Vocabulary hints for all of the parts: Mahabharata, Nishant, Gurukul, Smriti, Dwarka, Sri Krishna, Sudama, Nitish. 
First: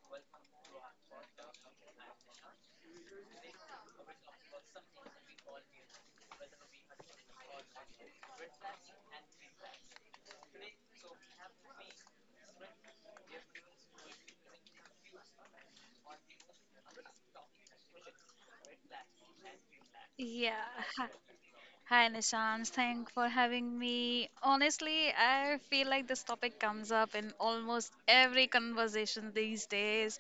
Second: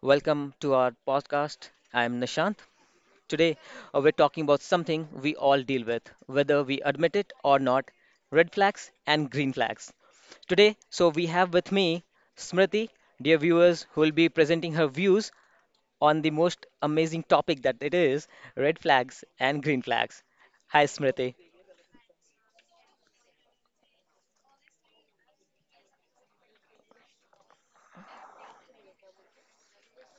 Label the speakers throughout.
Speaker 1: Welcome to our podcast. I'm Nishant. Today we're talking about something we all deal with, whether we admit it or not, red flags and green flags. Today, so we have with me Smriti, dear viewers, who will be presenting her views on the most amazing topic that it is red flags and green flags.
Speaker 2: Yeah.
Speaker 1: Hi
Speaker 2: Hi,
Speaker 1: Smriti.
Speaker 2: hi, Nishant. Thanks for having me. Honestly, I feel like this topic comes up in almost every conversation these days.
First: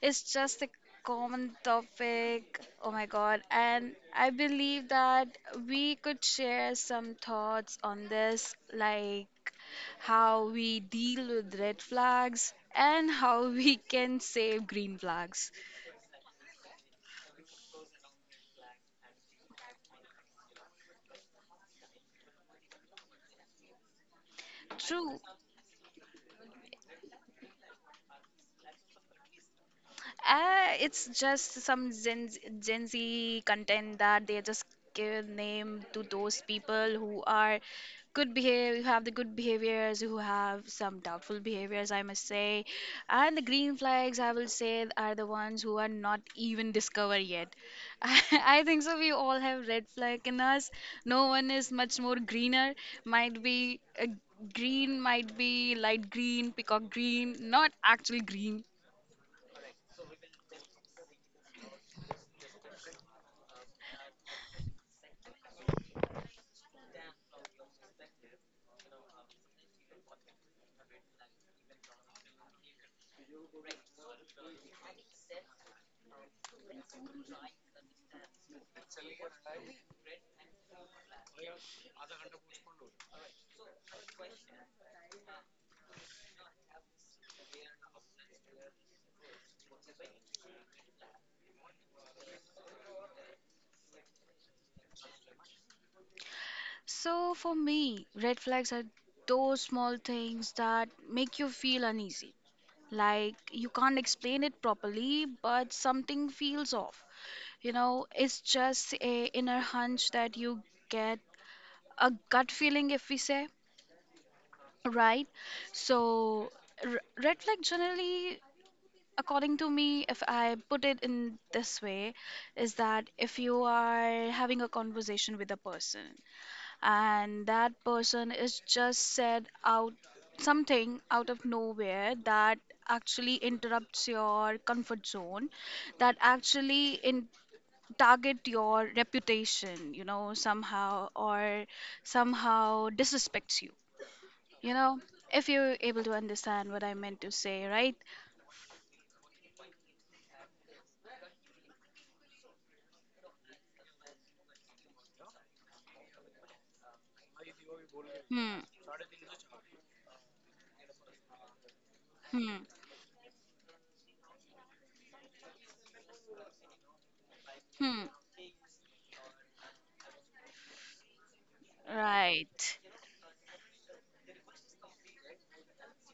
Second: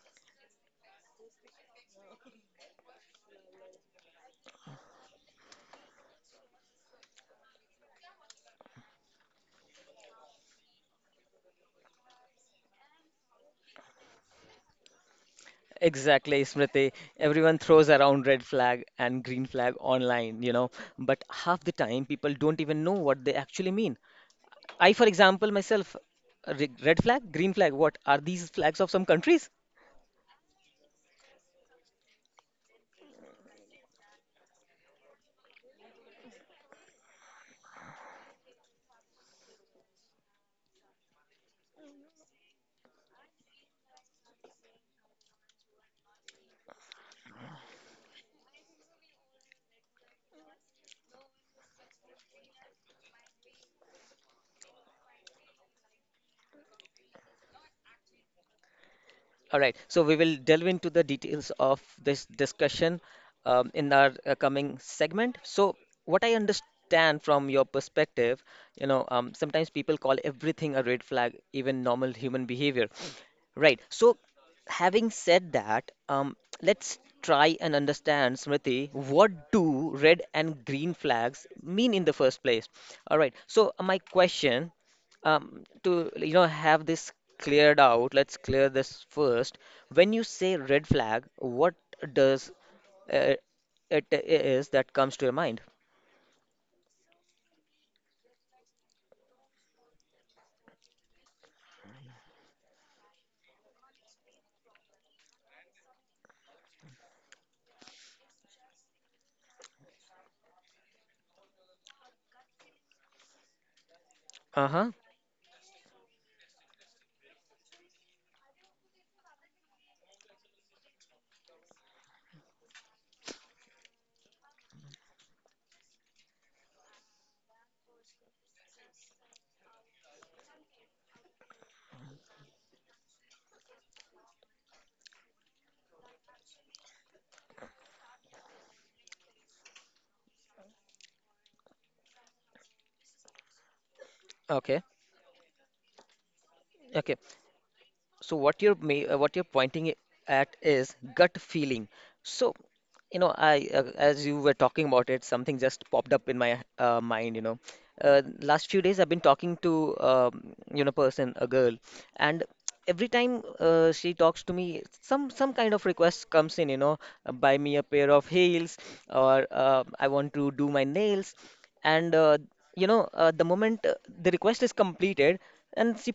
Speaker 2: It's just a common topic. Oh my God. And I believe that we could share some thoughts on this, like how we deal with red flags and how we can save green flags.
Speaker 1: Exactly, Smriti. Everyone throws around red flag and green flag online, you know, but half the time people don't even know what they actually mean. I, for
Speaker 2: True.
Speaker 1: example, myself, red flag, green flag, what are these flags of some countries?
Speaker 2: It's just some Gen Z content that they just give name to those people who are good behavior, who have the good behaviors, who have some doubtful behaviors, I must say. And the green flags, I will say, are the ones who are not even discovered yet. I think so. We all have red flag in us. No one is much more greener. Might be a green, might be light green, peacock green, not actually green.
Speaker 1: All right, so we will delve into the details of this discussion in our coming segment. So, what I understand from your perspective, you know, sometimes people call everything a red flag, even normal human behavior. Right. So, having said that, let's try and understand, Smriti, what do red and green flags mean in the first place? All right. So, my question to you know have this cleared out, let's clear this first. When you say red flag, what does uh, it is that comes to your mind?
Speaker 2: So, for me, red flags are those small things that make you feel uneasy. Like you can't explain it properly, but something feels off. You know, it's just a inner hunch that you get a gut feeling, if we say,
Speaker 1: Uh-huh.
Speaker 2: right? So, red flag generally, according to me, if I put it in this way, is that if you are having a conversation with a person and that person is just said out something out of nowhere that actually interrupts your comfort zone, that actually in target your reputation, you know, somehow or somehow disrespects you, you
Speaker 1: Okay.
Speaker 2: know, if you're able to understand what I
Speaker 1: Okay.
Speaker 2: meant to say, right?
Speaker 1: So what what you're pointing at is gut feeling. So, you know, I as you were talking about it, something just popped up in my mind. You know,
Speaker 2: Hmm.
Speaker 1: last few days I've been talking to you know person, a girl, and
Speaker 2: Hmm.
Speaker 1: every time she talks to me, some kind of request comes in. You know, buy me a
Speaker 2: Hmm.
Speaker 1: pair of heels, or I want to do my nails, and
Speaker 2: Right.
Speaker 1: you know, the moment the request is completed, and she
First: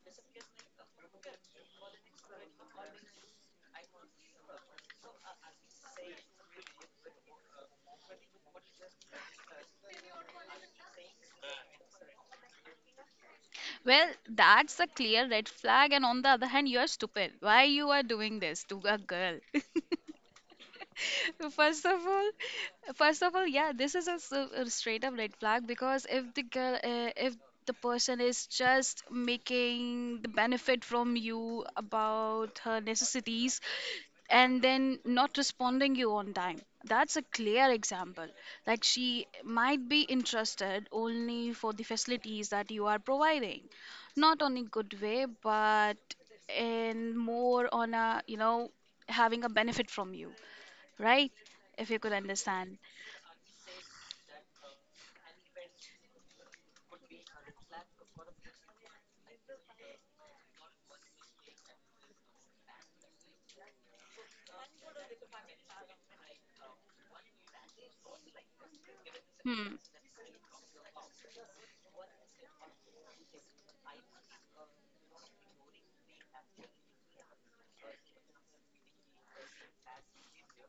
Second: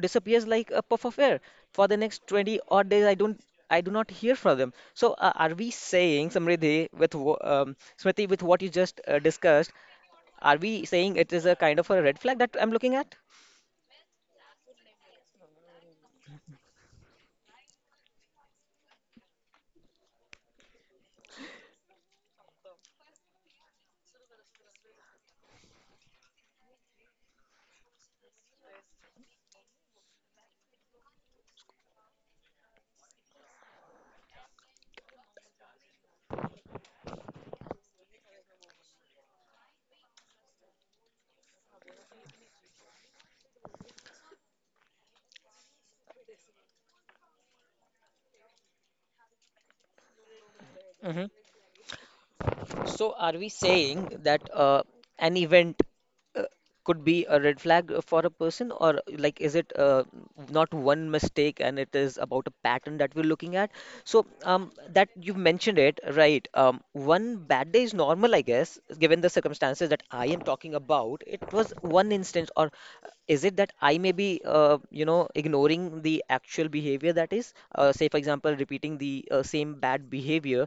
Speaker 1: disappears like a puff of air for the next 20 odd days. I do not hear from them. So are we saying Samriddhi with Smriti with what you just discussed, are we saying it is a kind of a red flag that I'm looking at?
Speaker 2: Well, that's a clear red flag, and on the other hand, you're stupid. Why you are doing this to a girl? First of all, first of all, yeah, this is a, a straight up red flag because if the girl, if the person is just making the benefit from you about her necessities and then not responding you on time, that's a clear example. Like she might be interested only for the facilities that you are providing, not on a good way, but in more on a, you know, having a benefit from you, right? If you could understand.
Speaker 1: So, are we saying that an event uh, could be a red flag for a person, or like is it not one mistake and it is about a pattern that we're looking at? So, that you mentioned it, right? One bad day is normal, I guess, given the
Speaker 2: Hmm.
Speaker 1: circumstances that I am talking about. It was one instance, or is it that I may be, you know, ignoring the actual behavior that is, say, for example, repeating the same bad behavior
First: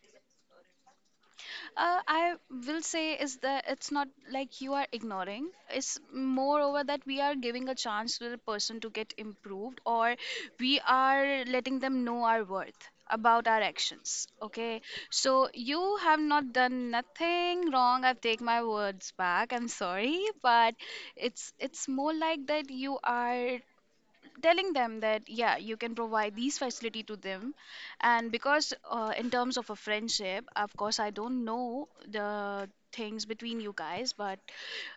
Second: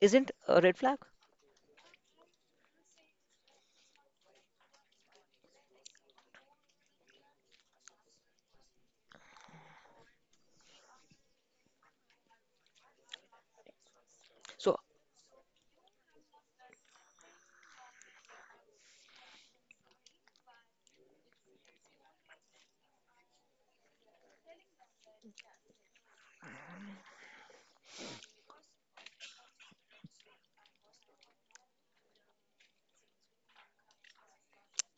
Speaker 1: isn't a red flag?
Speaker 2: I will say is that it's not like you are ignoring. It's moreover that we are giving a chance to the person to get improved, or we are letting them know our worth about our actions.
Speaker 1: So,
Speaker 2: Okay, so you have not done nothing wrong. I take my words back. I'm sorry, but it's more like that you are telling them that yeah you can provide these facility to them, and because in terms of a friendship, of course I don't know the things between you guys, but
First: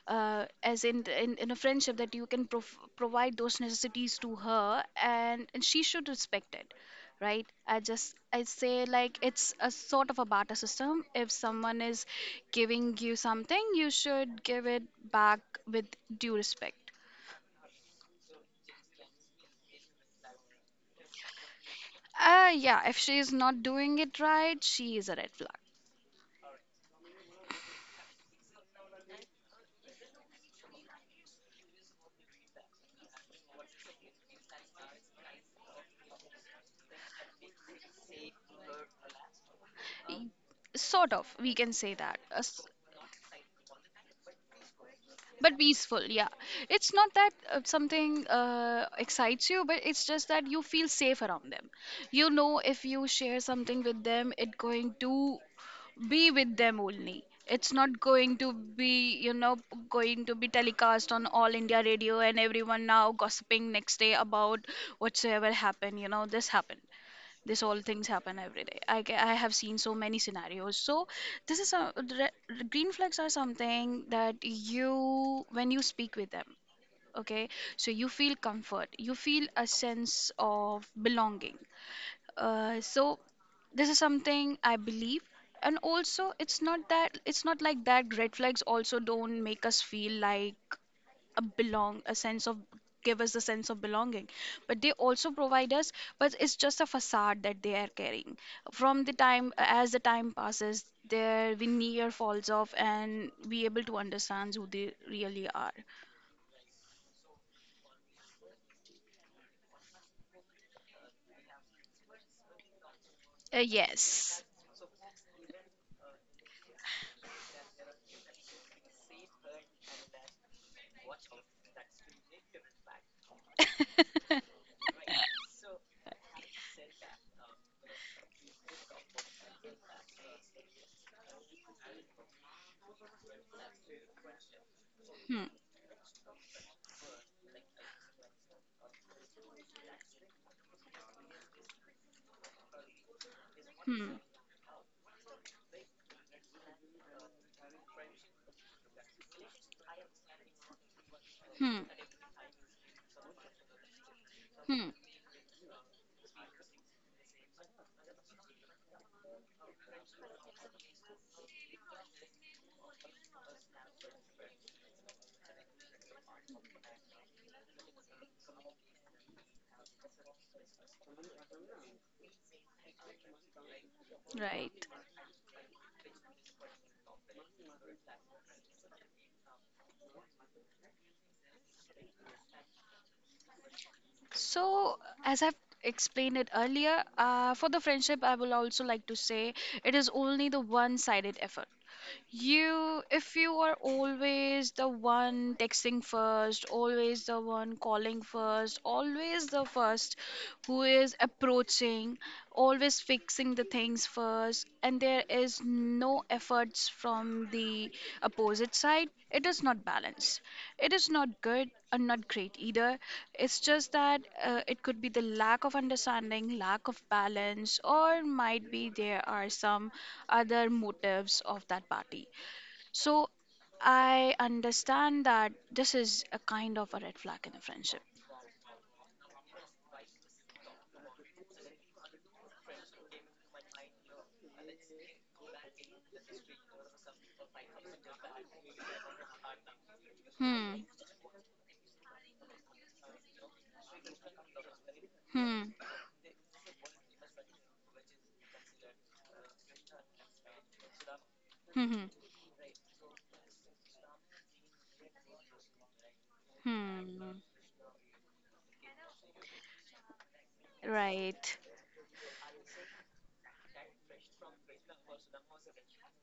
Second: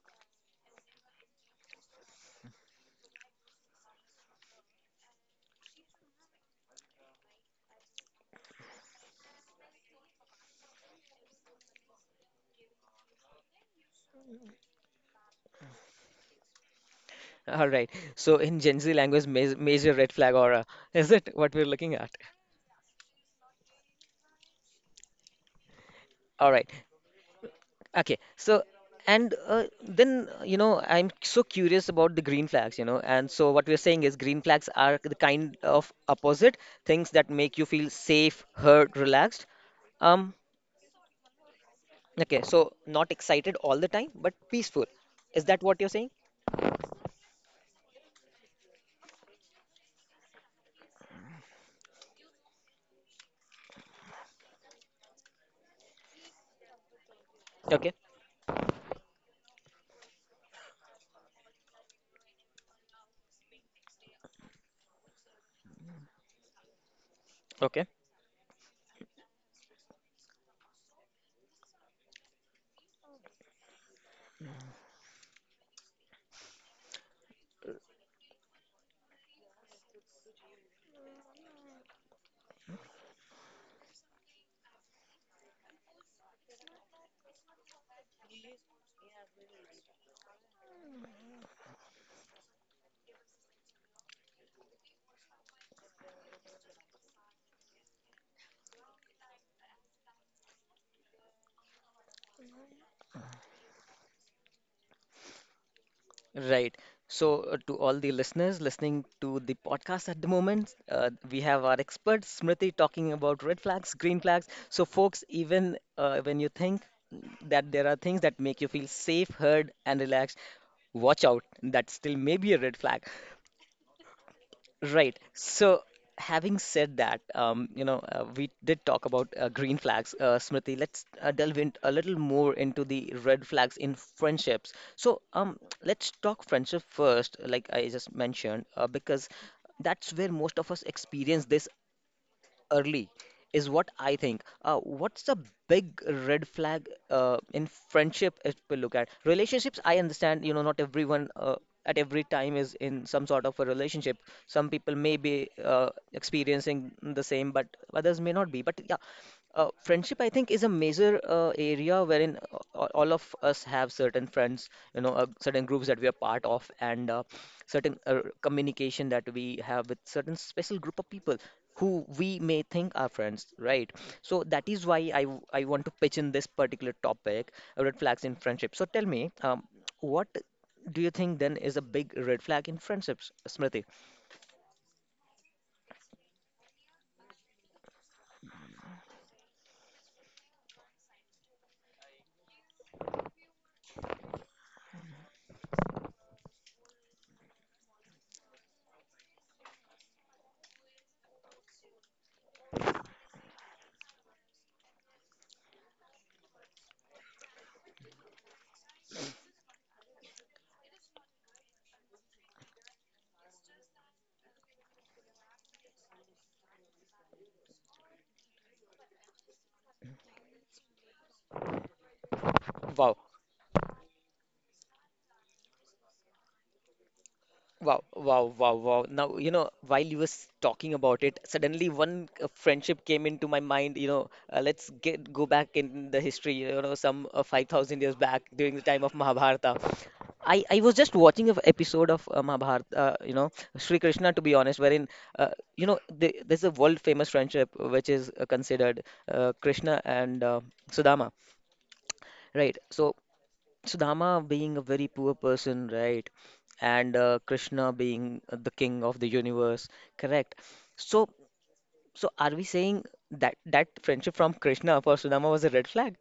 Speaker 2: as in, in a friendship, that you can provide those necessities to her, and she should respect it, right? I just i say, like, it's a sort of a barter system. If someone is giving you something, you should give it back with due respect.
Speaker 1: all right. So in Gen Z language, ma major red flag aura. Is it what we're looking at?
Speaker 2: Yeah, if she is not doing it right, she is a red flag.
Speaker 1: All right. Okay. So, and then, you know, I'm so curious about the green flags, you know. And so what we're saying is green flags are the kind of opposite things that make you feel safe, heard, relaxed.
Speaker 2: Y-
Speaker 1: Um,
Speaker 2: Sort of, we can say that.
Speaker 1: okay. So not excited all the time, but peaceful. Is
Speaker 2: But
Speaker 1: that what you're
Speaker 2: peaceful,
Speaker 1: saying?
Speaker 2: yeah. It's not that something excites you, but it's just that you feel safe around them. You know, if you share something with them, it's going to be with them only. It's
Speaker 1: Okay.
Speaker 2: not going to be, you know, going to be telecast on All India Radio and everyone now gossiping next day about whatsoever happened, you know, this happened. This all
Speaker 1: Okay.
Speaker 2: things happen every day. I have seen so many scenarios. So this is a green flags are something that you when you speak with them, okay, so you feel comfort, you feel a sense of belonging. So this is something I believe. And also it's not that it's not like that red flags also don't make us feel like a belong a sense of give us the sense of belonging, but they also provide us, but it's just a facade that they are carrying. From the time as the time passes, their veneer falls off and we able to understand who they really are.
Speaker 1: Right. So, to all the listeners listening to the podcast at the moment, we have our expert Smriti talking about red flags, green
Speaker 2: Yes.
Speaker 1: flags. So, folks, even when you think that there are things that make you feel safe, heard, and relaxed, watch out. That still may be a red flag. Right. So, having said that, you know, we did talk about green flags, Smriti. Let's delve in a little more into the red flags in friendships. So,
Speaker 2: Hmm.
Speaker 1: let's talk friendship first, like I just mentioned, because that's where most of us experience this early is what I
Speaker 2: Hmm.
Speaker 1: think. What's the big red flag in friendship if we look at? Relationships, I understand, you know, not everyone
Speaker 2: Hmm.
Speaker 1: at every time is in some sort of a relationship. Some
Speaker 2: Hmm.
Speaker 1: people may be experiencing the same, but others may not be. But yeah, friendship, I think, is a major area wherein all of us have certain friends, you know, certain groups that we are part of, and certain communication that we have with certain special group of people who we may think are friends, right? So that is
Speaker 2: Right.
Speaker 1: why I want to pitch in this particular topic, red flags in friendship. So tell me, what do you think then is a big red flag in friendships, Smriti?
Speaker 2: So, as I've explained it earlier, for the friendship I will also like to say it is only the one-sided effort. You, if you are always the one texting first, always the one calling first, always the first who is approaching, always fixing the things first, and there is no efforts from the opposite side, it is not balance. It is not good and not great either. It's just that it could be the lack of understanding, lack of balance, or might be there are some other motives of that party.
Speaker 1: Wow,
Speaker 2: So I understand that this is a kind of a red flag in a friendship.
Speaker 1: wow, wow, wow, wow. Now, you know, while you was talking about it, suddenly one friendship came into my mind. You know, let's get go back in the history, you know, some 5,000 years back during the time of Mahabharata. I
Speaker 2: Hmm.
Speaker 1: was just watching an episode of Mahabharata, you know, Sri Krishna, to be honest, wherein, uh,
Speaker 2: Hmm.
Speaker 1: you know, there's a world famous friendship which is considered Krishna and Sudama,
Speaker 2: Hmm. Hmm.
Speaker 1: right? So, Sudama being a very poor person, right? And
Speaker 2: Hmm.
Speaker 1: Krishna being the king of the universe, correct? So,
Speaker 2: Right.
Speaker 1: so are we saying that that friendship from Krishna for Sudama was a red flag?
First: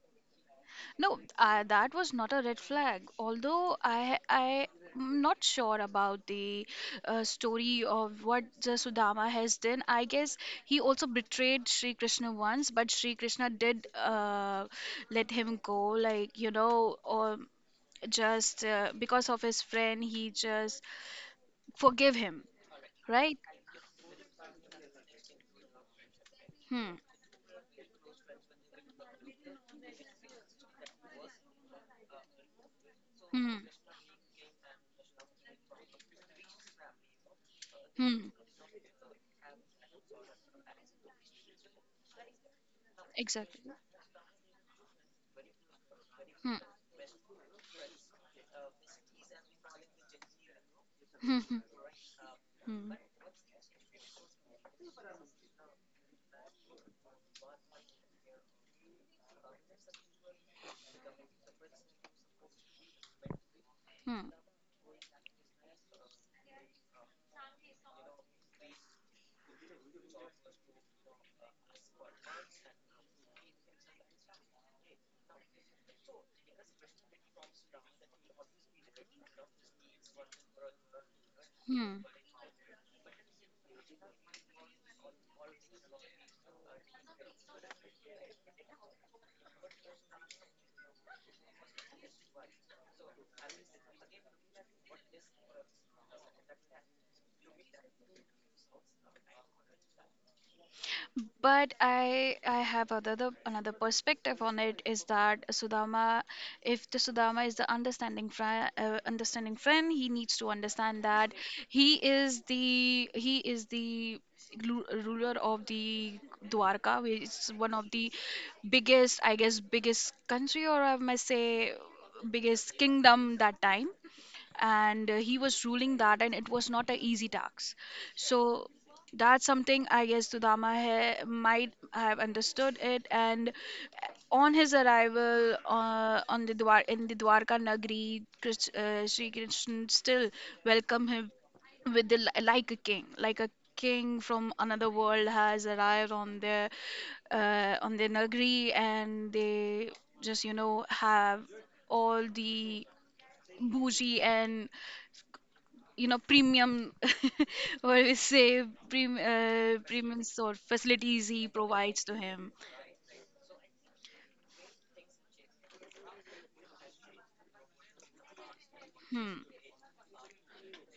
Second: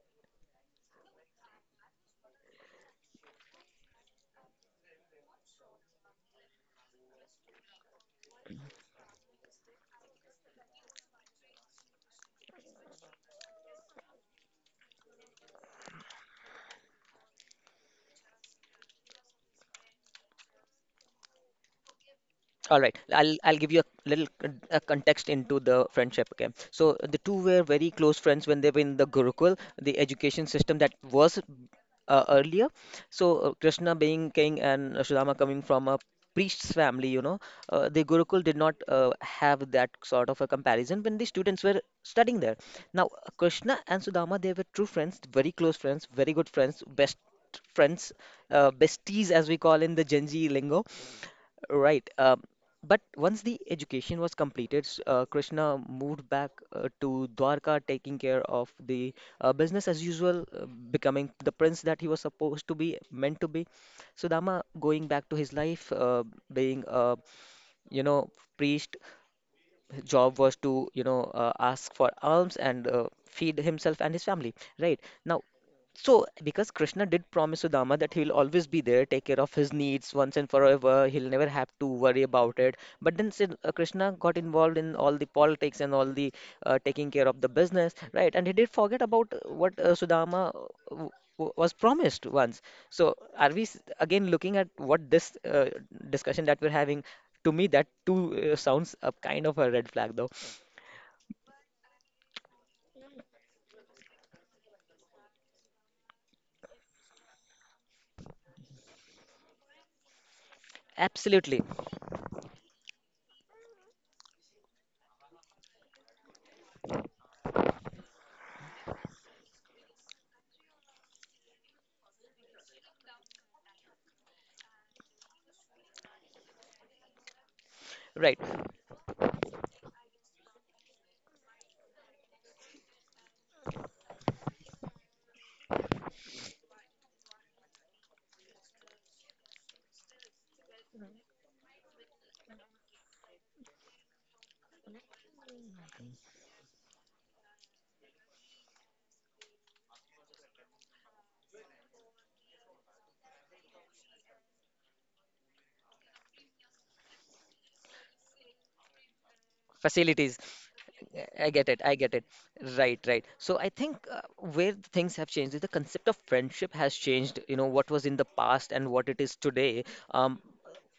Speaker 2: No, that was not a red flag. Although I am not sure about the story of what the Sudama has done. I guess he also betrayed Sri Krishna once, but Sri Krishna did let him go. Like you know, or just because of his friend, he just forgive him,
Speaker 1: All right,
Speaker 2: right?
Speaker 1: I'll give you a little a context into the friendship. Okay,
Speaker 2: Hmm.
Speaker 1: so the two were very close friends when they were in the Gurukul, the education system that was earlier. So
Speaker 2: Hmm.
Speaker 1: Krishna being king and Sudama coming from a priest's family, you know, the
Speaker 2: Hmm. Hmm.
Speaker 1: Gurukul did not have that sort of a comparison when the students were studying there. Now
Speaker 2: Exactly.
Speaker 1: Krishna and Sudama, they were true friends, very close friends, very good
Speaker 2: Hmm.
Speaker 1: friends, best friends, besties as we call in the Gen Z lingo.
Speaker 2: Hmm.
Speaker 1: Right.
Speaker 2: Hmm.
Speaker 1: But once the education was completed, Krishna moved back to Dwarka, taking care of the business as usual, becoming the prince that he was supposed to be, meant to be.
Speaker 2: Hmm.
Speaker 1: Sudama going back to his life, being a you know priest. His job was to you know ask for alms and feed himself and his family. Right now, so, because Krishna did promise Sudama that he'll always be there, take care of his needs once and forever, he'll never have to
Speaker 2: Hmm.
Speaker 1: worry about it. But then still, Krishna got involved in all the politics and all the taking care of the business, right? And he did forget about what Sudama w- was promised once. So, are again looking at what this discussion that we're having? To me, that too sounds a kind of a red flag, though.
Speaker 2: But I have another perspective on it, is that Sudama, if the Sudama is the understanding friend, understanding friend, he needs to understand that
Speaker 1: Absolutely.
Speaker 2: he he is the ruler of the Dwarka, which is one of the biggest, I guess, biggest country, or I must say biggest kingdom that time. And he was ruling that, and it was not an easy task.
Speaker 1: Right.
Speaker 2: So that's something, I guess, Sudama might have understood it. And on his arrival on the in the Dwarka Nagari, Sri Krishna still welcomed him with the like a king, like a king from another world has arrived on their Nagri, and they just, you know, have all the bougie and, you know, premium what we say premium
Speaker 1: Facilities.
Speaker 2: sort
Speaker 1: Yeah,
Speaker 2: facilities he
Speaker 1: I get it. I
Speaker 2: provides
Speaker 1: get
Speaker 2: to
Speaker 1: it.
Speaker 2: him.
Speaker 1: Right, right. So I think where the things have changed is the concept of friendship has changed, you know, what was in the past and what it is
Speaker 2: Hmm.
Speaker 1: today. Um,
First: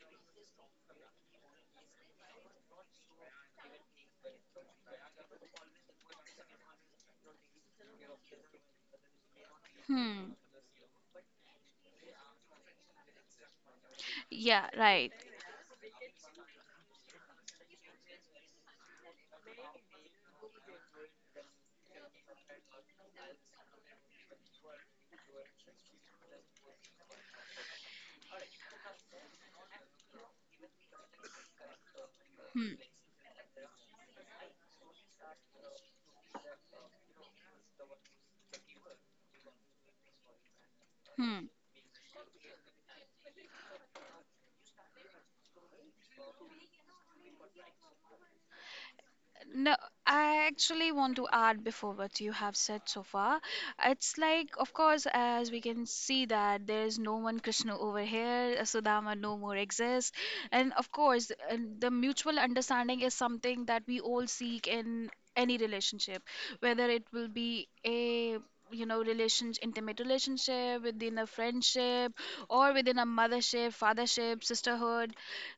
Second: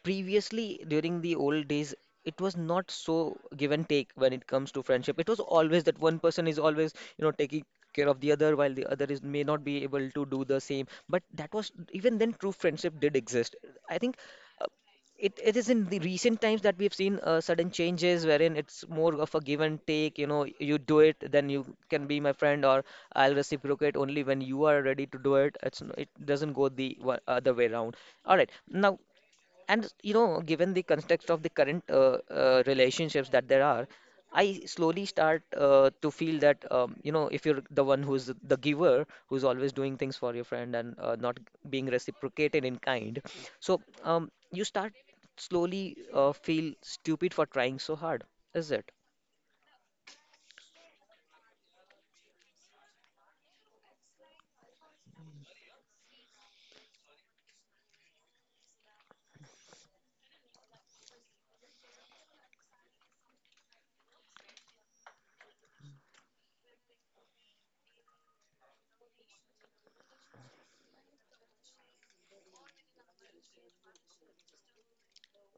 Speaker 1: previously, during the old days, it was not so give and take when it comes to friendship. It was always that one person is always, you know, taking care of the other while the other is may not be able to
Speaker 2: Hmm.
Speaker 1: do the same. But that was, even then, true friendship did exist. I think.
Speaker 2: Yeah,
Speaker 1: Uh,
Speaker 2: right.
Speaker 1: it is in the recent times that we've seen sudden changes wherein it's more of a give and take. You know, you do it then you can be my friend, or I'll reciprocate only when you are ready to do it. It's n- it doesn't go the other way around. All right, now, and you know, given the context of the current
Speaker 2: Hmm.
Speaker 1: relationships that there are, I slowly start to feel that you know, if you're the one who's the giver, who's always doing things for your friend and not
Speaker 2: Hmm.
Speaker 1: being reciprocated in kind, so you start slowly feel stupid for trying so hard, is it?
Speaker 2: No, I actually want to add before what you have said so far. It's like, of course, as we can see that there is no one Krishna over here, Sudama no more exists, and of course, the mutual understanding is something that we all seek in any relationship, whether it will be a, you know, relations intimate relationship within a friendship or within a mothership, fathership, sisterhood,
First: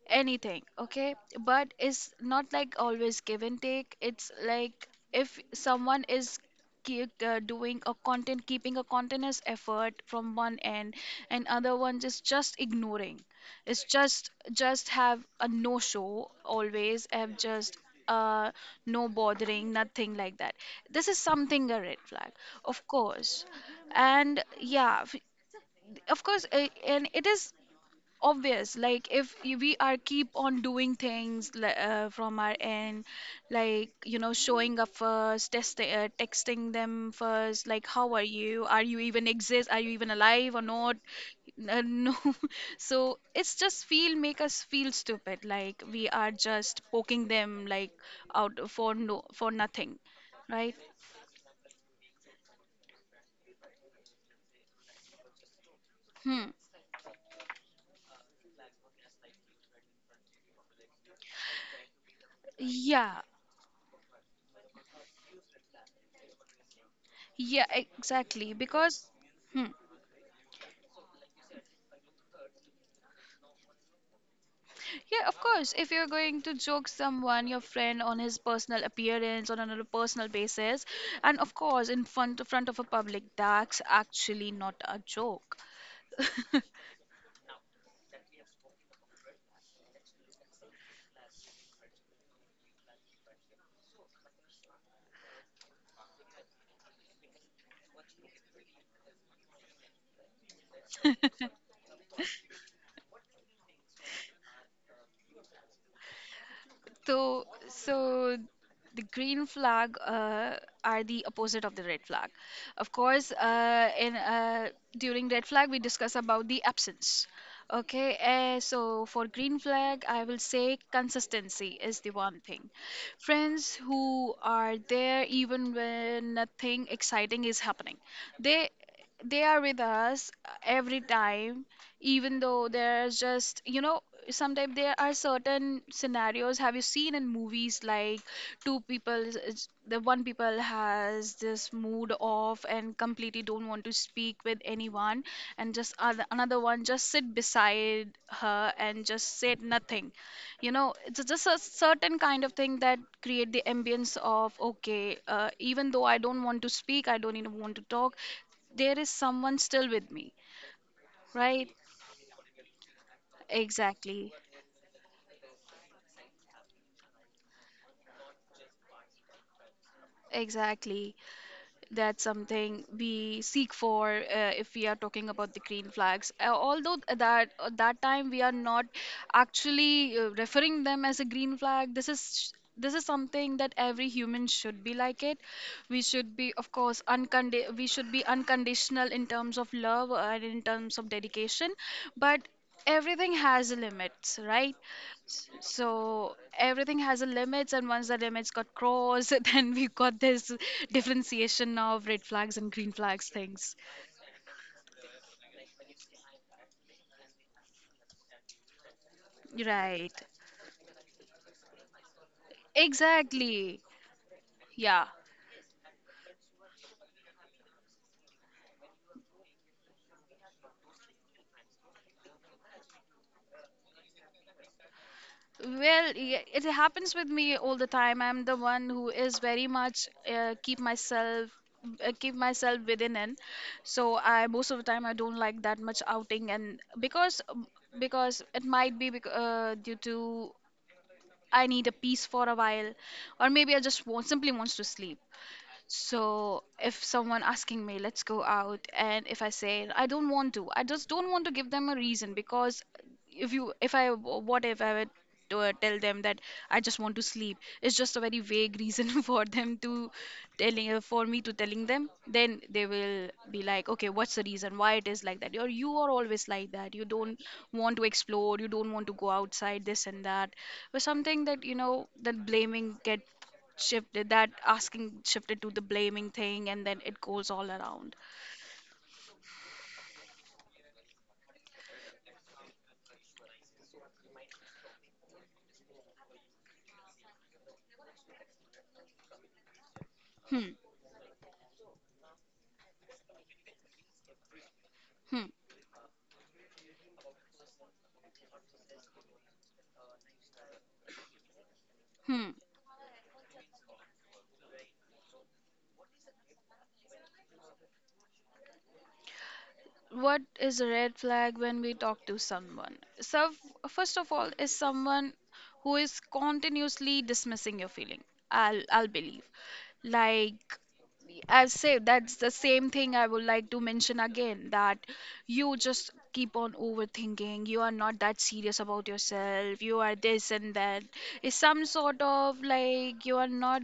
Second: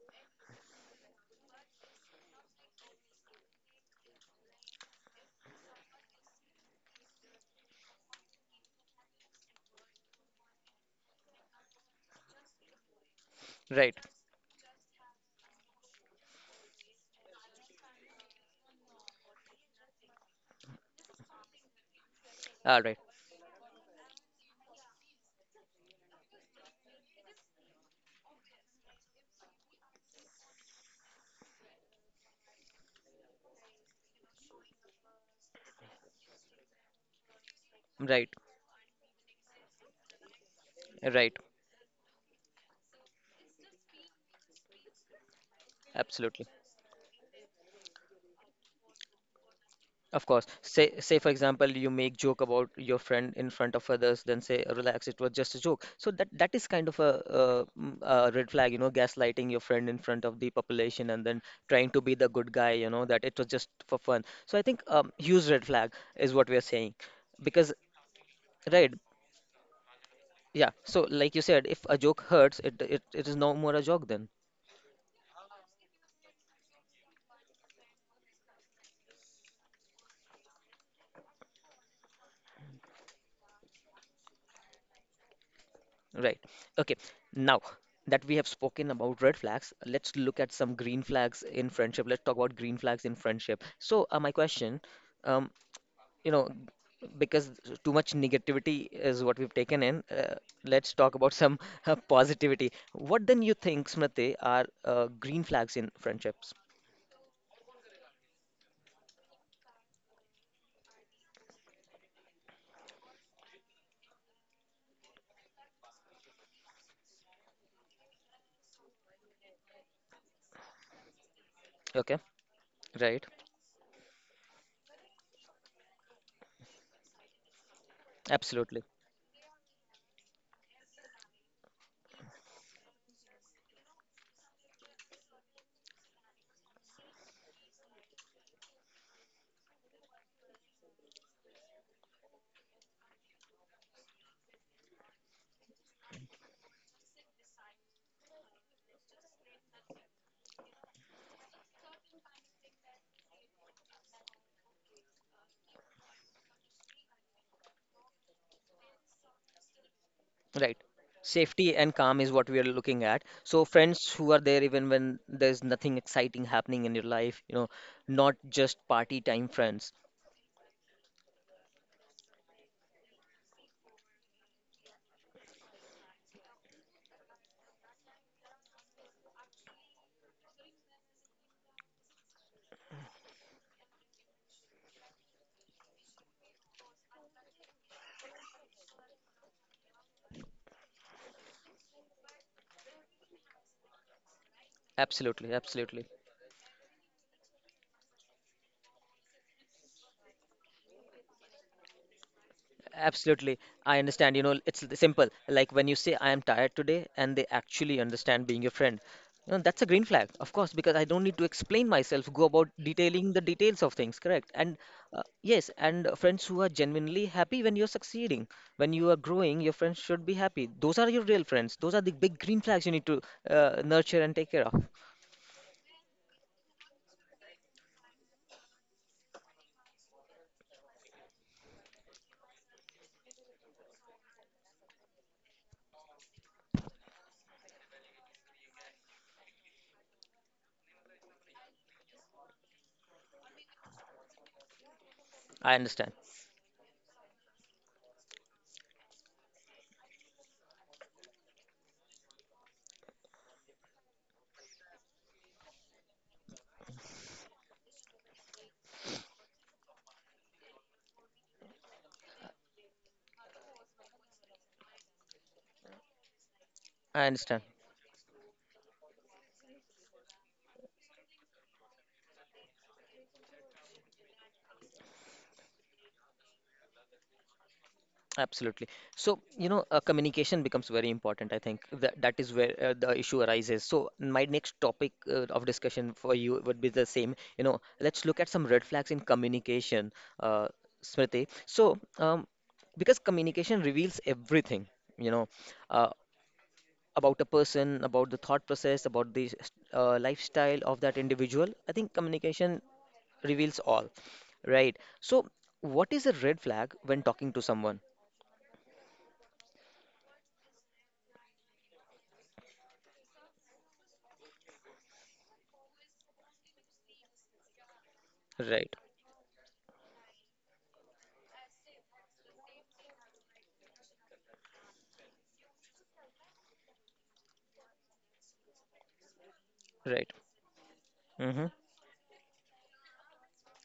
Speaker 2: anything. Okay, but it's not like always give and take. It's like if someone is doing a content, keeping a continuous effort from one end and other one just ignoring, it's
Speaker 1: Right.
Speaker 2: just have a no show, always have just uh no bothering, nothing like that, this is something a red flag,
Speaker 1: All
Speaker 2: of
Speaker 1: right.
Speaker 2: course. And yeah, of course and it is obvious, like if we are keep on doing things from our end, like you know, showing up first texting them first, like how are
Speaker 1: Right.
Speaker 2: you, are you even exist, are you even alive or not,
Speaker 1: Right.
Speaker 2: no. So it's just feel make us feel stupid, like we are
Speaker 1: Absolutely.
Speaker 2: just poking them like out for no for nothing,
Speaker 1: Of course.
Speaker 2: right?
Speaker 1: Say, say for example, you make joke about your friend in front of others, then say, "Relax, it was just a joke." So that
Speaker 2: Hmm.
Speaker 1: that is kind of a, a red flag, you know, gaslighting your friend in front of the population and then trying to be the good guy, you know, that
Speaker 2: Yeah,
Speaker 1: it was just for fun. So I think huge red flag is what we are saying,
Speaker 2: yeah,
Speaker 1: because
Speaker 2: exactly,
Speaker 1: right,
Speaker 2: because hmm.
Speaker 1: yeah. So like you said, if a joke hurts, it is no more a joke then.
Speaker 2: Yeah, of course. If you're going to joke someone, your friend, on his personal appearance on a personal basis, and of course in front of a public, that's actually not a joke.
Speaker 1: Right. Okay. Now that we have spoken about red flags, let's look at some green flags in friendship. Let's talk about green flags in friendship. So, my question, um, you know, because too much negativity is what we've taken in, let's talk about some positivity. What then you think, Smriti, are green flags in friendships?
Speaker 2: So, so the green flag are the opposite of the red flag. Of course, in during red flag we discuss about the absence. Okay, so for green flag, I will say consistency is the
Speaker 1: Okay.
Speaker 2: one thing.
Speaker 1: Right.
Speaker 2: Friends who are there even when nothing exciting is happening, they
Speaker 1: Absolutely.
Speaker 2: they are with us every time, even though there's just you know sometimes there are certain scenarios have you seen in movies like two people the one people has this mood off and completely don't want to speak with anyone and just other, another one just sit beside her and just said nothing, you know, it's just a certain kind of thing that create the ambience of okay, even though I don't want to speak I don't even want to talk, there is someone still with me.
Speaker 1: Right.
Speaker 2: Right.
Speaker 1: Safety and calm is what we are looking at. So friends who
Speaker 2: Exactly.
Speaker 1: are there even when there's nothing exciting happening in your life, not just party time friends.
Speaker 2: Exactly. That's something we seek for, if we are talking about the green flags. Although th- that That time we are not actually referring them as a green flag. This is something that every human should be like it. We should be of course we should be unconditional in terms of love and in terms of dedication. But everything has limits, right?
Speaker 1: Absolutely, absolutely.
Speaker 2: So everything has a limits, and once the limits got crossed, then we got this differentiation of red flags and green flags
Speaker 1: Absolutely.
Speaker 2: things.
Speaker 1: I understand. You know, it's simple. Like when you say, I am tired today, and they actually understand being your friend. You know, that's a green
Speaker 2: Right.
Speaker 1: flag, of course, because I don't need to explain myself, go about detailing the
Speaker 2: Exactly.
Speaker 1: details of things, correct? And
Speaker 2: Yeah.
Speaker 1: yes, and friends who are genuinely happy when you're succeeding, when you are growing, your friends should be happy. Those are your real friends. Those are the big green flags you need to nurture and take care of.
Speaker 2: Well, yeah, it happens with me all the time. I'm the one who is very much keep myself within in. So I most of the time I don't like that much outing, and because it might be due to I need a peace for a while, or maybe I just want, simply wants to sleep.
Speaker 1: I understand.
Speaker 2: So if someone asking me, let's go out, and if I say I don't want to, I just don't want to give them a reason because if I, what if I would tell them that I just want to sleep? It's just a very vague reason for them to telling for me to telling them. Then they will be like, okay, what's the reason why it is like that? Or you are always like that. You
Speaker 1: I
Speaker 2: don't
Speaker 1: understand.
Speaker 2: want to explore. You don't want to go outside. This and that. But something that you know that blaming get shifted, that asking shifted to the blaming thing, and then it goes all around.
Speaker 1: Absolutely. So, communication becomes very important. I think that that is where the issue arises. So, my next topic of discussion for you would be the same. You know, let's look at some red flags in communication, uh,
Speaker 2: Hmm.
Speaker 1: Smriti. So, because communication reveals everything, you
Speaker 2: Hmm.
Speaker 1: know, uh, about a person, about the thought process, about the lifestyle of that individual. I think
Speaker 2: Hmm.
Speaker 1: communication reveals all, right? So, what is a red flag when talking to someone?
Speaker 2: What is a red flag when we talk to someone? So, first of all, is someone who is continuously dismissing your feeling. I'll
Speaker 1: Right,
Speaker 2: I'll believe. Like I've said, that's the same thing I would like to mention again that you just keep on overthinking. You are not that serious about yourself. You are
Speaker 1: right.
Speaker 2: this and that. It's
Speaker 1: Mm-hmm.
Speaker 2: some sort of like you are not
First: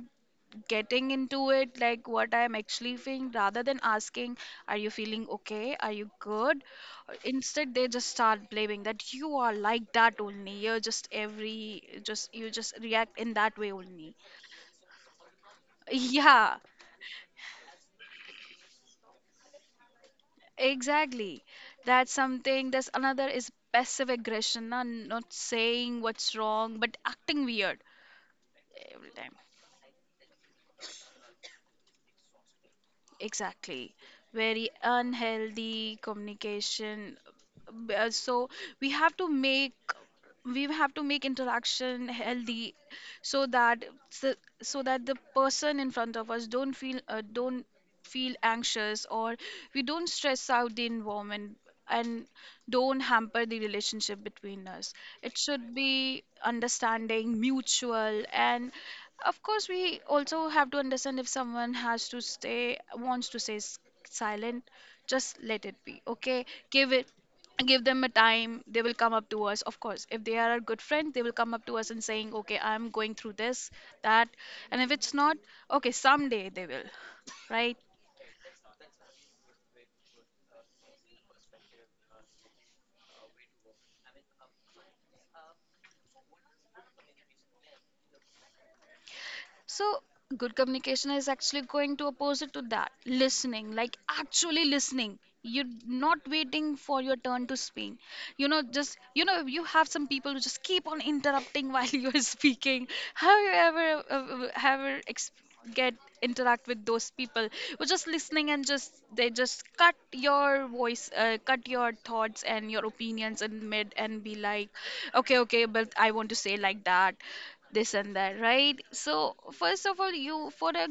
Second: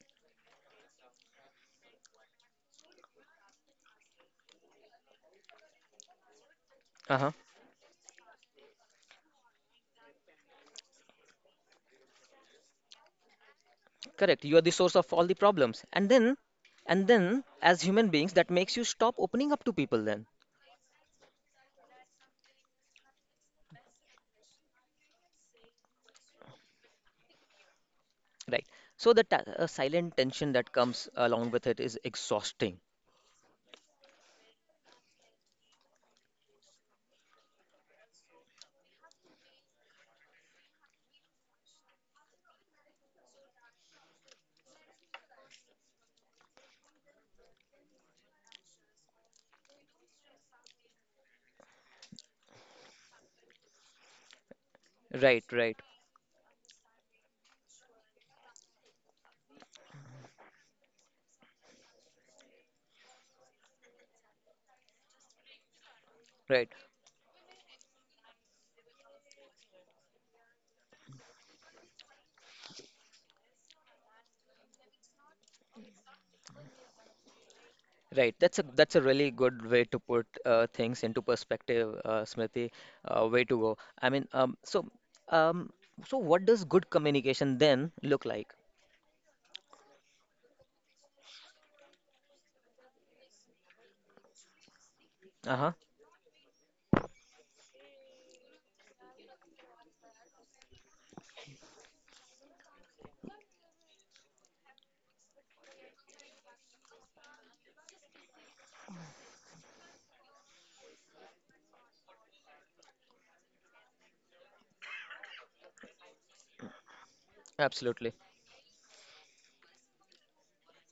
Speaker 2: getting into it, like what I'm actually feeling, rather than asking, are you feeling okay? Are you good?
Speaker 1: Uh-huh.
Speaker 2: Instead, they just start blaming that you are like that only. You're just every, just, you just react in that way only.
Speaker 1: Correct. You are the source of all the problems. And then,
Speaker 2: Yeah,
Speaker 1: and then, as human beings, that makes you stop opening up to people then,
Speaker 2: exactly. That's something. There's another is passive aggression, na? Not saying what's wrong, but acting weird
Speaker 1: right?
Speaker 2: every
Speaker 1: So the
Speaker 2: time.
Speaker 1: silent tension that comes along with it is exhausting.
Speaker 2: Exactly. Very unhealthy communication. So we have to make we have to make interaction healthy so that so that the person in front of us don't feel anxious, or we don't stress out the environment and don't hamper the relationship between us. It
Speaker 1: Right,
Speaker 2: should
Speaker 1: right,
Speaker 2: be understanding, mutual, and of course, we also have to understand if someone has to stay, wants to stay silent, just let it be. Okay,
Speaker 1: right.
Speaker 2: give it, give them a time. They will come up to us. Of course, if they are a good friend, they will come up to us and saying, okay, I'm going through this, that, and if it's not, okay, someday they will, right?
Speaker 1: Right. That's a really good way to put things into perspective, Smriti. Way to go. I mean, um, so what does good communication then look like?
Speaker 2: So, good communication is actually going to opposite to that. Listening, like actually listening. You're
Speaker 1: Uh-huh.
Speaker 2: not waiting for your turn to speak. You know, just, you know, you have some people who just keep on interrupting while you're speaking. Have you ever, ever ex- get interact with those people who just listening, and just, they just cut your voice, cut your thoughts and your opinions in mid and be like, okay, okay, but I want to say like that, this
Speaker 1: Absolutely.
Speaker 2: and that, right? So first of all, you for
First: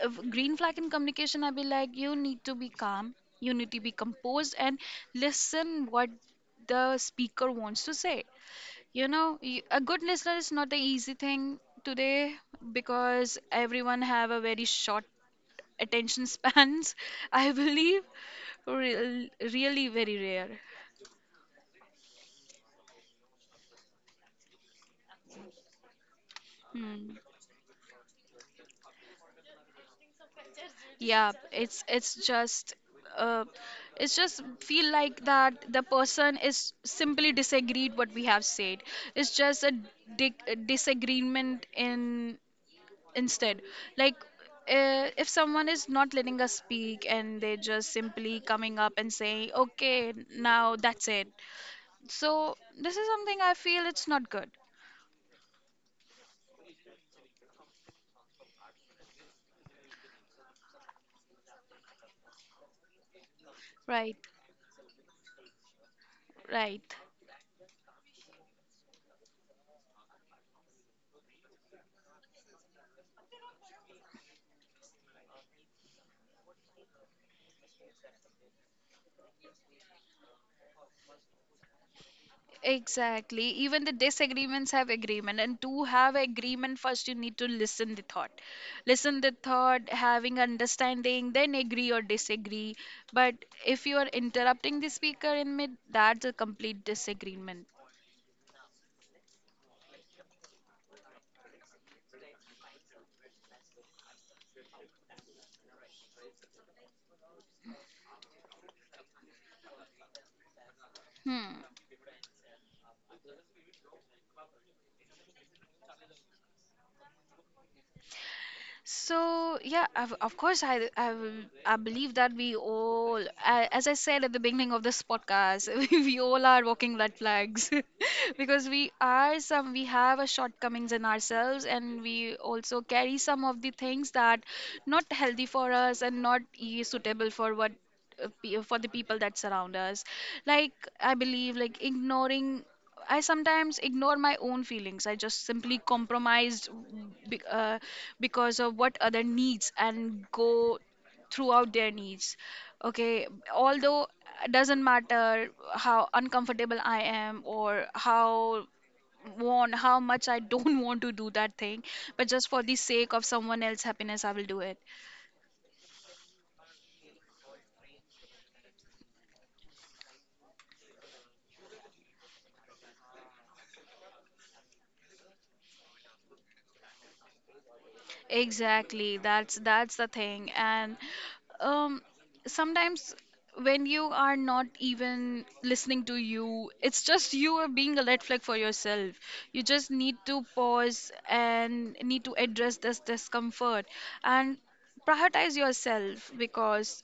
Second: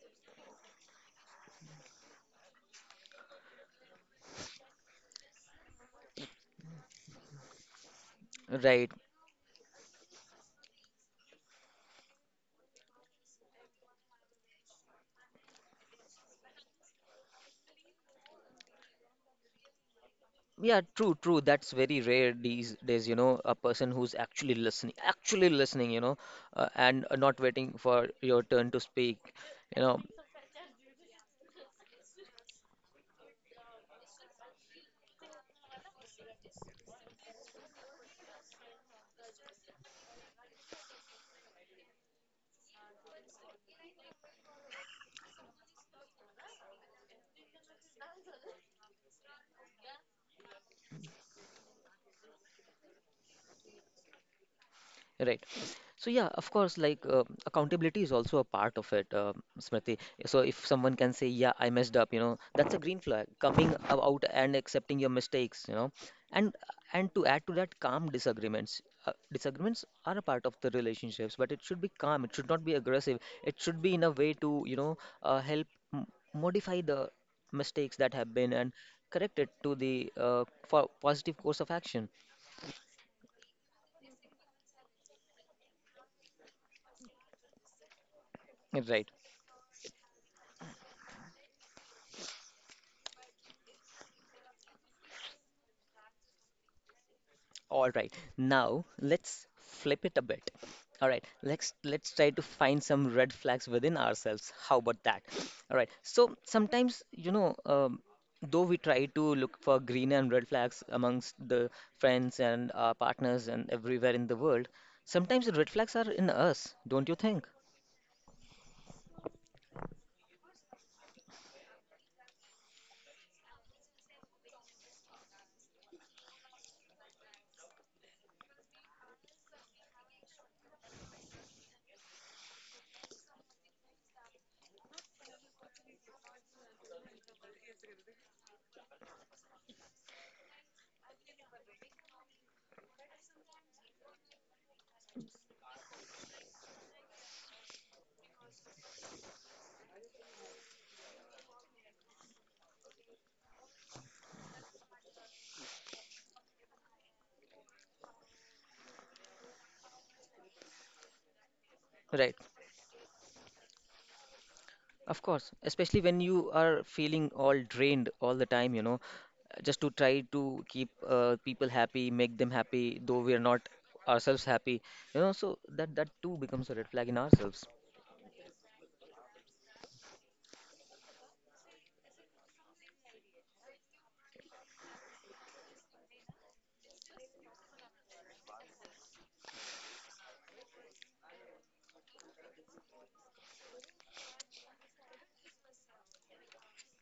Speaker 2: a green flag in communication, I'd be like, you need to be calm, you need to be composed, and listen what the speaker wants to say.
Speaker 1: Right.
Speaker 2: You know, a good listener is not the easy thing today, because everyone have a very short attention spans. I believe, real, really very rare.
Speaker 1: Yeah, true, true. That's very rare these days, a person who's actually listening, actually listening, and
Speaker 2: Hmm.
Speaker 1: not waiting for your turn to speak. You know,
Speaker 2: Yeah, it's just uh, it's just feel like that the person is simply disagreed what we have said. It's just dig a disagreement in instead. Like if someone is not letting us speak and they're just simply coming up and saying, "Okay, now that's it." So this is something I feel it's not good.
Speaker 1: Right. So yeah, of course, like accountability is also a part of it, Smriti. So if someone can say, "Yeah, I messed up," that's a green flag. Coming
Speaker 2: Right,
Speaker 1: out and accepting your mistakes, you know, and
Speaker 2: right.
Speaker 1: and to add to that, calm disagreements. Disagreements are a part of the relationships, but it should be calm. It should not be aggressive. It should be in a way to, you know, help m modify the mistakes that have been and correct it to the for positive course of action.
Speaker 2: Exactly. Even the disagreements have agreement, and to have agreement, first you need to
Speaker 1: Right.
Speaker 2: listen the thought, having understanding, then agree or disagree. But if you are interrupting the speaker in mid, that's a complete disagreement.
Speaker 1: All right. Now let's flip it a bit. All right. Let's try to find some red flags within ourselves. How about that? All right. So sometimes, though we try to look for green and red flags amongst
Speaker 2: Hmm.
Speaker 1: the friends and our partners and everywhere in the world, sometimes the red flags are in us, don't you think?
Speaker 2: So yeah, of course, I I believe that we all, as I said at the beginning of this podcast, we all are walking red flags because we are some, we have a shortcomings in ourselves, and we also carry some of the things that not healthy for us and not suitable for what for the people that surround us. Like I believe, like ignoring I sometimes ignore my own feelings. I just simply compromised be, uh, because of what other needs and go throughout their needs. Okay, although it doesn't matter how uncomfortable I am, or how want how much I don't want to do that thing, but
Speaker 1: Right.
Speaker 2: just for the sake of someone else's happiness, I will do it.
Speaker 1: Of course, especially when you are feeling all drained all the time, just to try to keep people happy, make them happy, though we are not ourselves happy, so that that too becomes a red flag in ourselves.
Speaker 2: Exactly. That's the thing. And um, sometimes when you are not even listening to you, it's just you are being a red flag for yourself. You just need to pause and need to address this discomfort and prioritize yourself, because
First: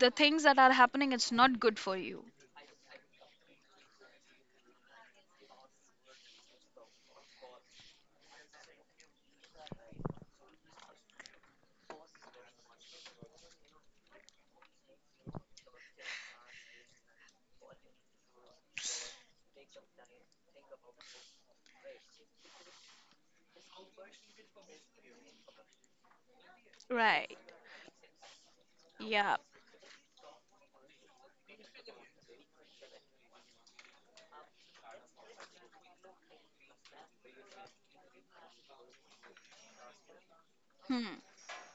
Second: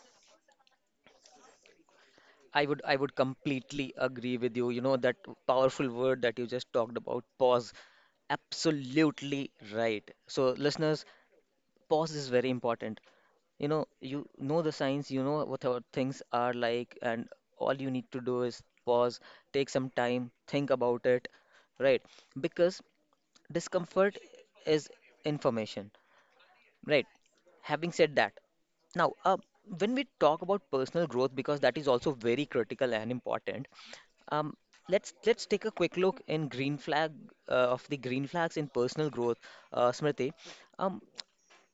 Speaker 2: the things that are happening, it's not good for you.
Speaker 1: I would completely agree with you. You know, that powerful word that you just talked about, pause. Absolutely right. So, listeners, pause is very important. You know the signs, you know what our things are like, and all you need to do is pause, take some time, think about it, right? Because discomfort is information, right?
Speaker 2: Right.
Speaker 1: Having said that, now,
Speaker 2: Yeah.
Speaker 1: when we talk about personal growth, because that is also very critical and important, um, let's take a quick look in green flag uh, of the green flags in personal growth, Smriti. Um,
Speaker 2: Hmm.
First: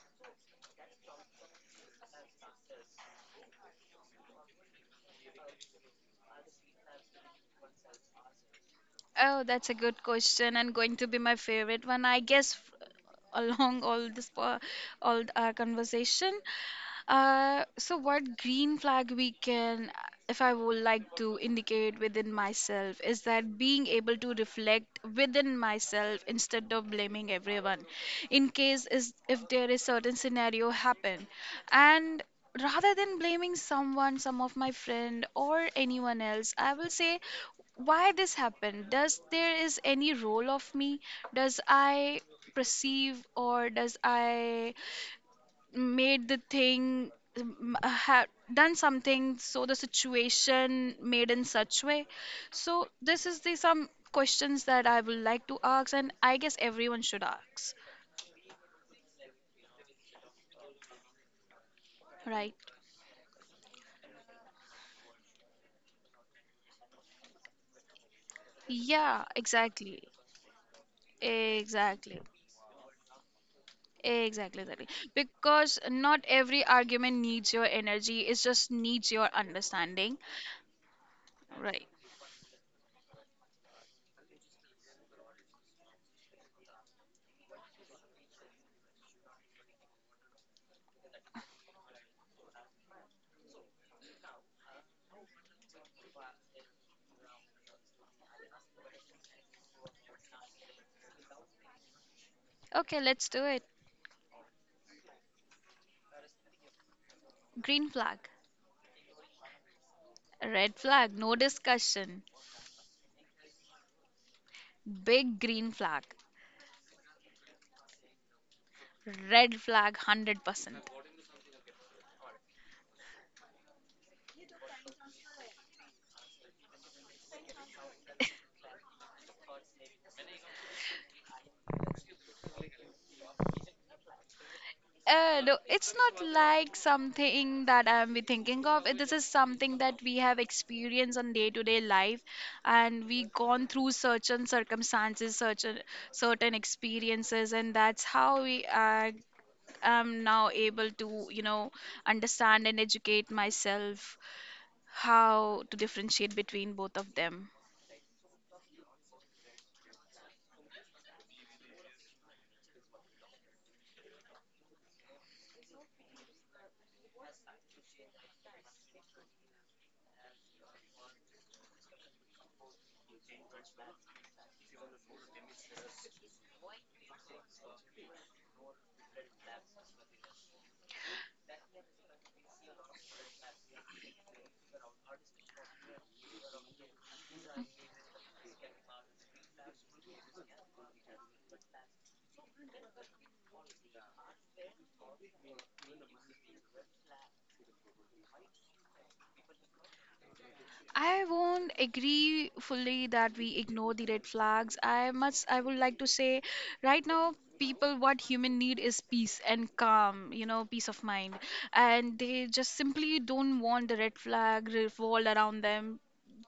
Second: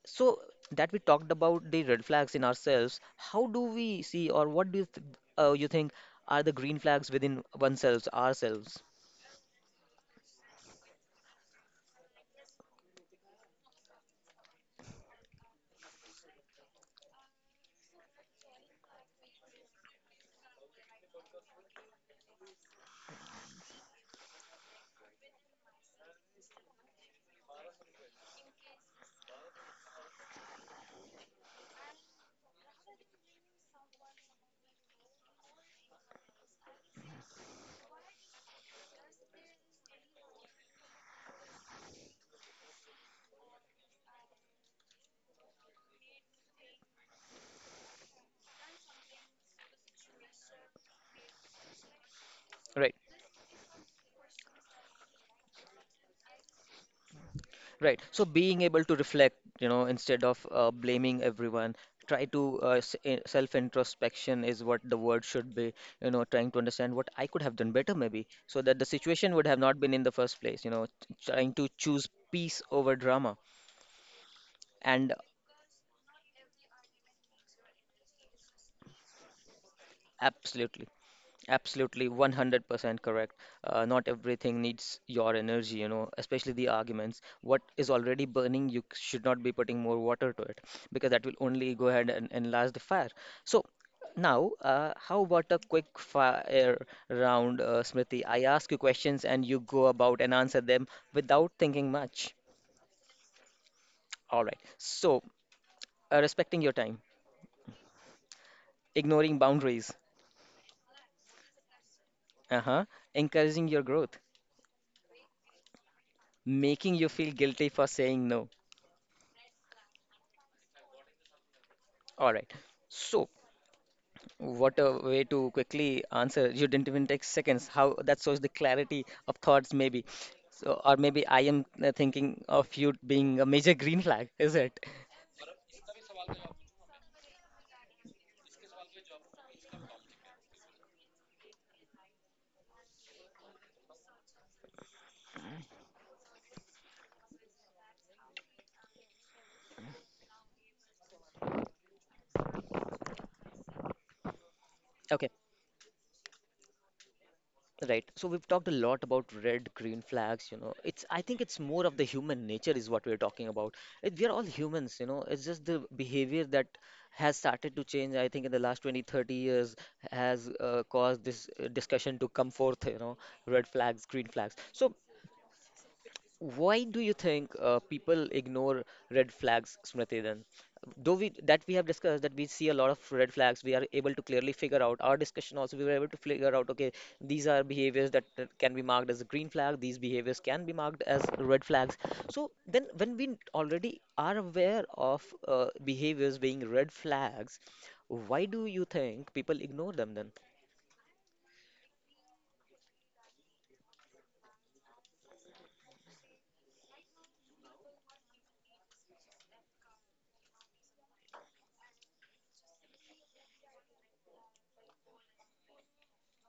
Speaker 1: so that we talked about the red flags in ourselves, how do we see or what do you think are the green flags within oneself, ourselves?
Speaker 2: Oh, that's a good question and going to be my favorite one. I guess along all this all our conversation. So what green flag we can, if I would like to indicate within myself, is that being able to reflect within myself instead of blaming everyone, in case is if there is certain scenario happen, and rather than blaming someone, some of my friend or anyone else, I will say why this happened, does there is any role of me, does I perceive, or does I made the thing, um, uh, done something so the situation made in such way. So
Speaker 1: Right,
Speaker 2: this is the some questions that I would like to ask, and I guess everyone should ask.
Speaker 1: right. So being able to reflect, instead of blaming everyone, try
Speaker 2: Right.
Speaker 1: to self-introspection is what the word should be, trying to understand what I could have done better maybe, so that the
Speaker 2: Yeah,
Speaker 1: situation would have not been in
Speaker 2: exactly.
Speaker 1: the first place, trying to choose
Speaker 2: Exactly.
Speaker 1: peace over drama.
Speaker 2: Exactly. Exactly.
Speaker 1: And
Speaker 2: Because not every argument needs your energy, it just needs your understanding.
Speaker 1: absolutely.
Speaker 2: Right.
Speaker 1: Absolutely, 100% correct. Not everything needs your energy, especially the arguments. What is already burning, you should not be putting more water to it because that will only go ahead and enlarge the fire. So, now, how about a quick fire round, Smriti? I ask you questions and you go about and answer them without thinking much.
Speaker 2: Okay, let's do it.
Speaker 1: All right. So, respecting your time,
Speaker 2: Green flag.
Speaker 1: ignoring boundaries,
Speaker 2: Red flag, no discussion.
Speaker 1: uh-huh, encouraging your growth,
Speaker 2: Big green flag.
Speaker 1: making you feel guilty for saying no.
Speaker 2: Red flag, 100%.
Speaker 1: All right. So, what a way to quickly answer. You didn't even take seconds. How that shows the clarity of thoughts, maybe. So, or maybe I am thinking of you being a major green flag, is it?
Speaker 2: No, it's not like something that I'm be thinking of. This is something that we have experienced on day-to-day life, and we gone through certain circumstances, certain experiences, and that's how we I am now able to, you know, understand and educate myself
Speaker 1: Okay.
Speaker 2: how to differentiate between both of them.
Speaker 1: Right. So we've talked a lot about red, green flags. It's I think it's more of the human nature is what we're talking about. We are all humans. It's just the behavior that has started to change, I think, in the last 20, 30 years has caused this discussion to come forth, red flags, green flags. So why do you think people ignore red flags, Smriti, then? Though we have discussed that we see a lot of red flags, we are able to clearly figure out. Our discussion also, we were able to figure out, okay, these are behaviors that can be marked as a green flag, these behaviors can be marked as red flags. So then when we already are aware of behaviors being red flags, why do you think people ignore them then?
Speaker 2: I won't agree fully that we ignore the red flags. I would like to say right now people what human need is peace and calm, you know, peace of mind. And they just simply don't want the red flag revolved around them,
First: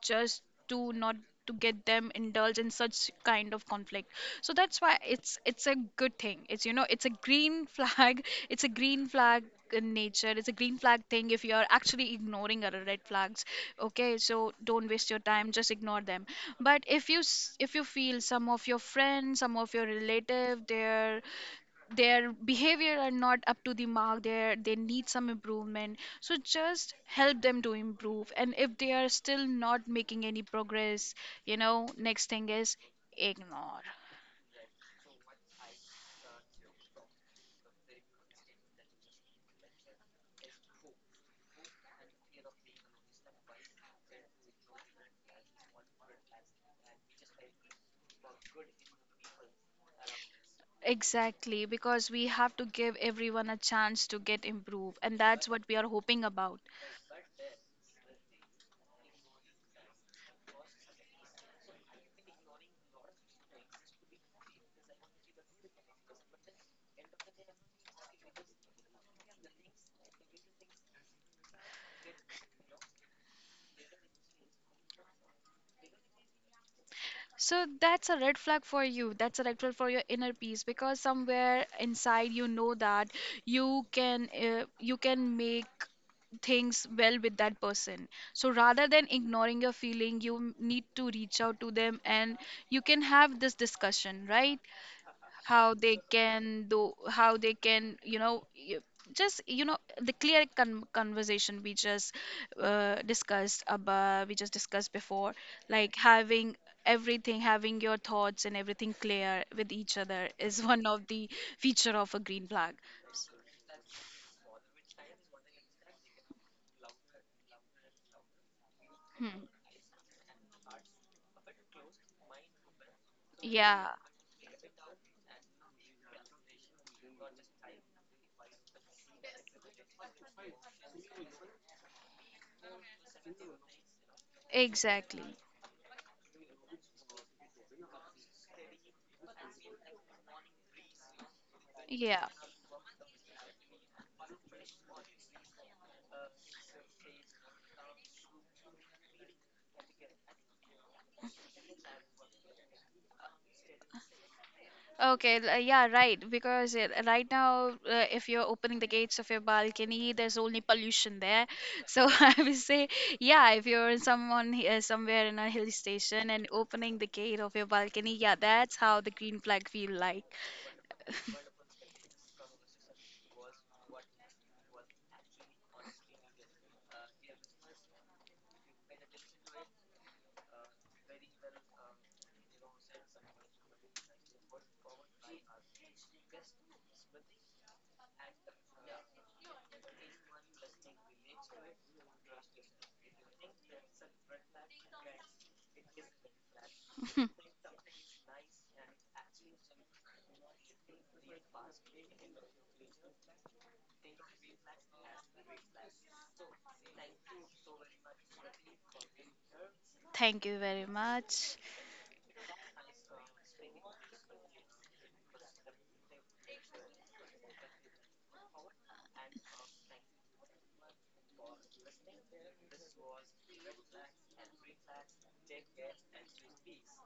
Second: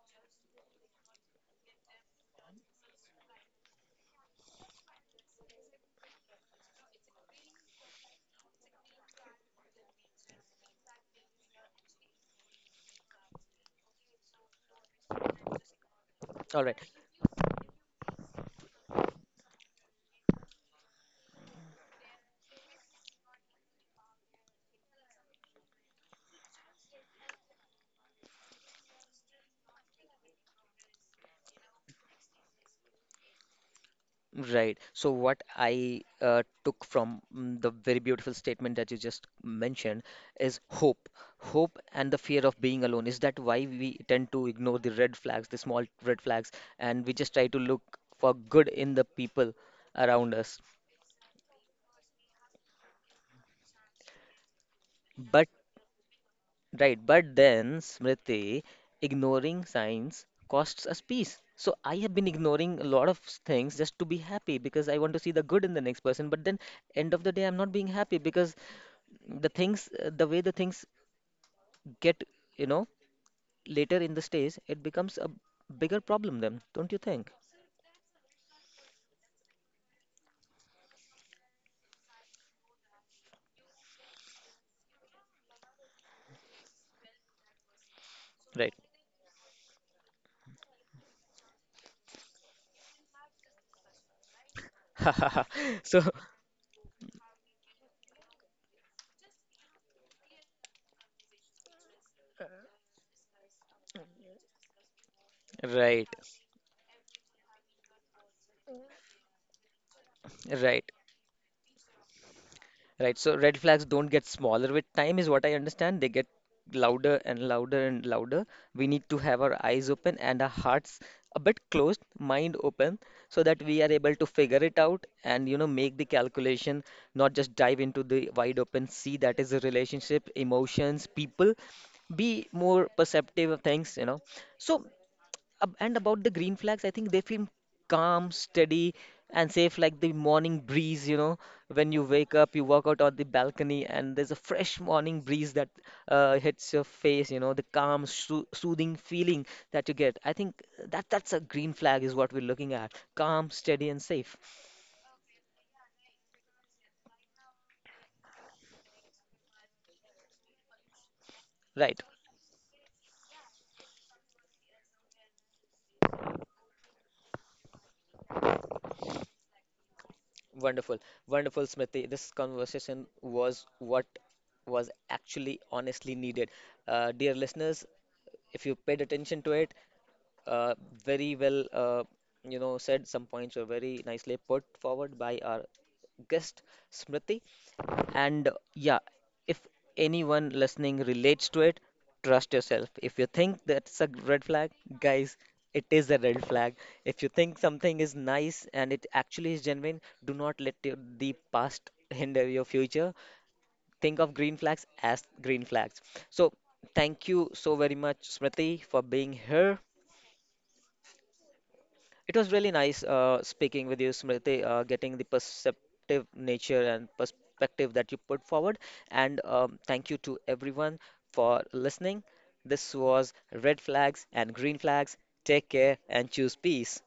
Speaker 2: just to not to get them indulged in such kind of conflict. So that's why it's a good thing. It's, you know, it's a green flag. It's a green flag in nature. It's a green flag thing if you're actually ignoring other red flags. Okay, so don't waste your time, just ignore them.
Speaker 1: All right.
Speaker 2: But if you feel some of your friends, some of your relative, they're their behavior are not up to the mark, there they need some improvement, so just help them to improve. And if they are still not making any progress, you know, next thing is ignore.
Speaker 1: Right. So what I took from the very beautiful statement that you just mentioned is hope. Hope and the fear of being alone. Is that why we tend to ignore the red flags, the small red flags, and we just try to look for good in the people around us?
Speaker 2: Exactly, because we have to give everyone a chance to get improved, and that's
Speaker 1: But
Speaker 2: what we are hoping about.
Speaker 1: right, but then, Smriti, ignoring signs costs us peace. So I have been ignoring a lot of things just to be happy because I want to see the good in the next person, but then end of the day I'm not being happy because the way the things get you know later in the stage it becomes a bigger problem then don't you think
Speaker 2: So that's a red flag for you. That's a red flag for your inner peace, because somewhere inside you know that you can make things well with that person. So
Speaker 1: right
Speaker 2: rather than ignoring your feeling, you need to reach out to them, and you can have this discussion, right? How they
Speaker 1: so
Speaker 2: can do, how they can, you know, just, you know, the conversation we just discussed about we just discussed before, like
Speaker 1: right
Speaker 2: having everything, having your thoughts and everything clear with each other, is one
Speaker 1: right
Speaker 2: of the feature of a green flag.
Speaker 1: Right. So red flags don't get smaller with time, is what I understand. They get louder and louder and louder. We need to
Speaker 2: Hmm.
Speaker 1: have our eyes open and our hearts a bit closed, mind open, so that we
Speaker 2: Yeah,
Speaker 1: are able to figure it out and, you know, make the calculation, not just dive into the wide open sea that is a relationship, emotions, people. Be more perceptive of things, you know. So
Speaker 2: exactly.
Speaker 1: And about the green flags, I think they feel calm, steady, and safe, like the morning breeze, you know, when you
Speaker 2: Yeah.
Speaker 1: wake up, you walk out on the balcony, and there's a fresh morning breeze that hits your face, the calm, soothing feeling that you get. I think that that's a green flag is what we're looking at. Calm, steady, and safe.
Speaker 2: Okay, yeah, right. Because right now, if you're opening the gates of your balcony, there's only pollution there.
Speaker 1: Right.
Speaker 2: So I would say, yeah, if you're in someone somewhere in a hill station and opening the gate of your balcony, yeah, that's how the green flag feel like.
Speaker 1: Wonderful. Wonderful, Smriti. This conversation was what was actually honestly needed. Dear listeners, if you paid attention to it, Uh, very well, said. Some points were very nicely put forward by our guest, Smriti. And yeah, if anyone listening relates to it, trust yourself. If you think that's a red flag, guys, it is a red flag. If you think something is nice and it actually is genuine, do not let the past hinder your future. Think of green flags as green flags. So, thank you so very much, Smriti, for being here.
Speaker 2: Thank you very much.
Speaker 1: It was really nice speaking with you, Smriti, getting the perceptive nature and perspective that you put forward. And thank you to everyone for listening. This was Red Flags and Green Flags. Take care and choose peace.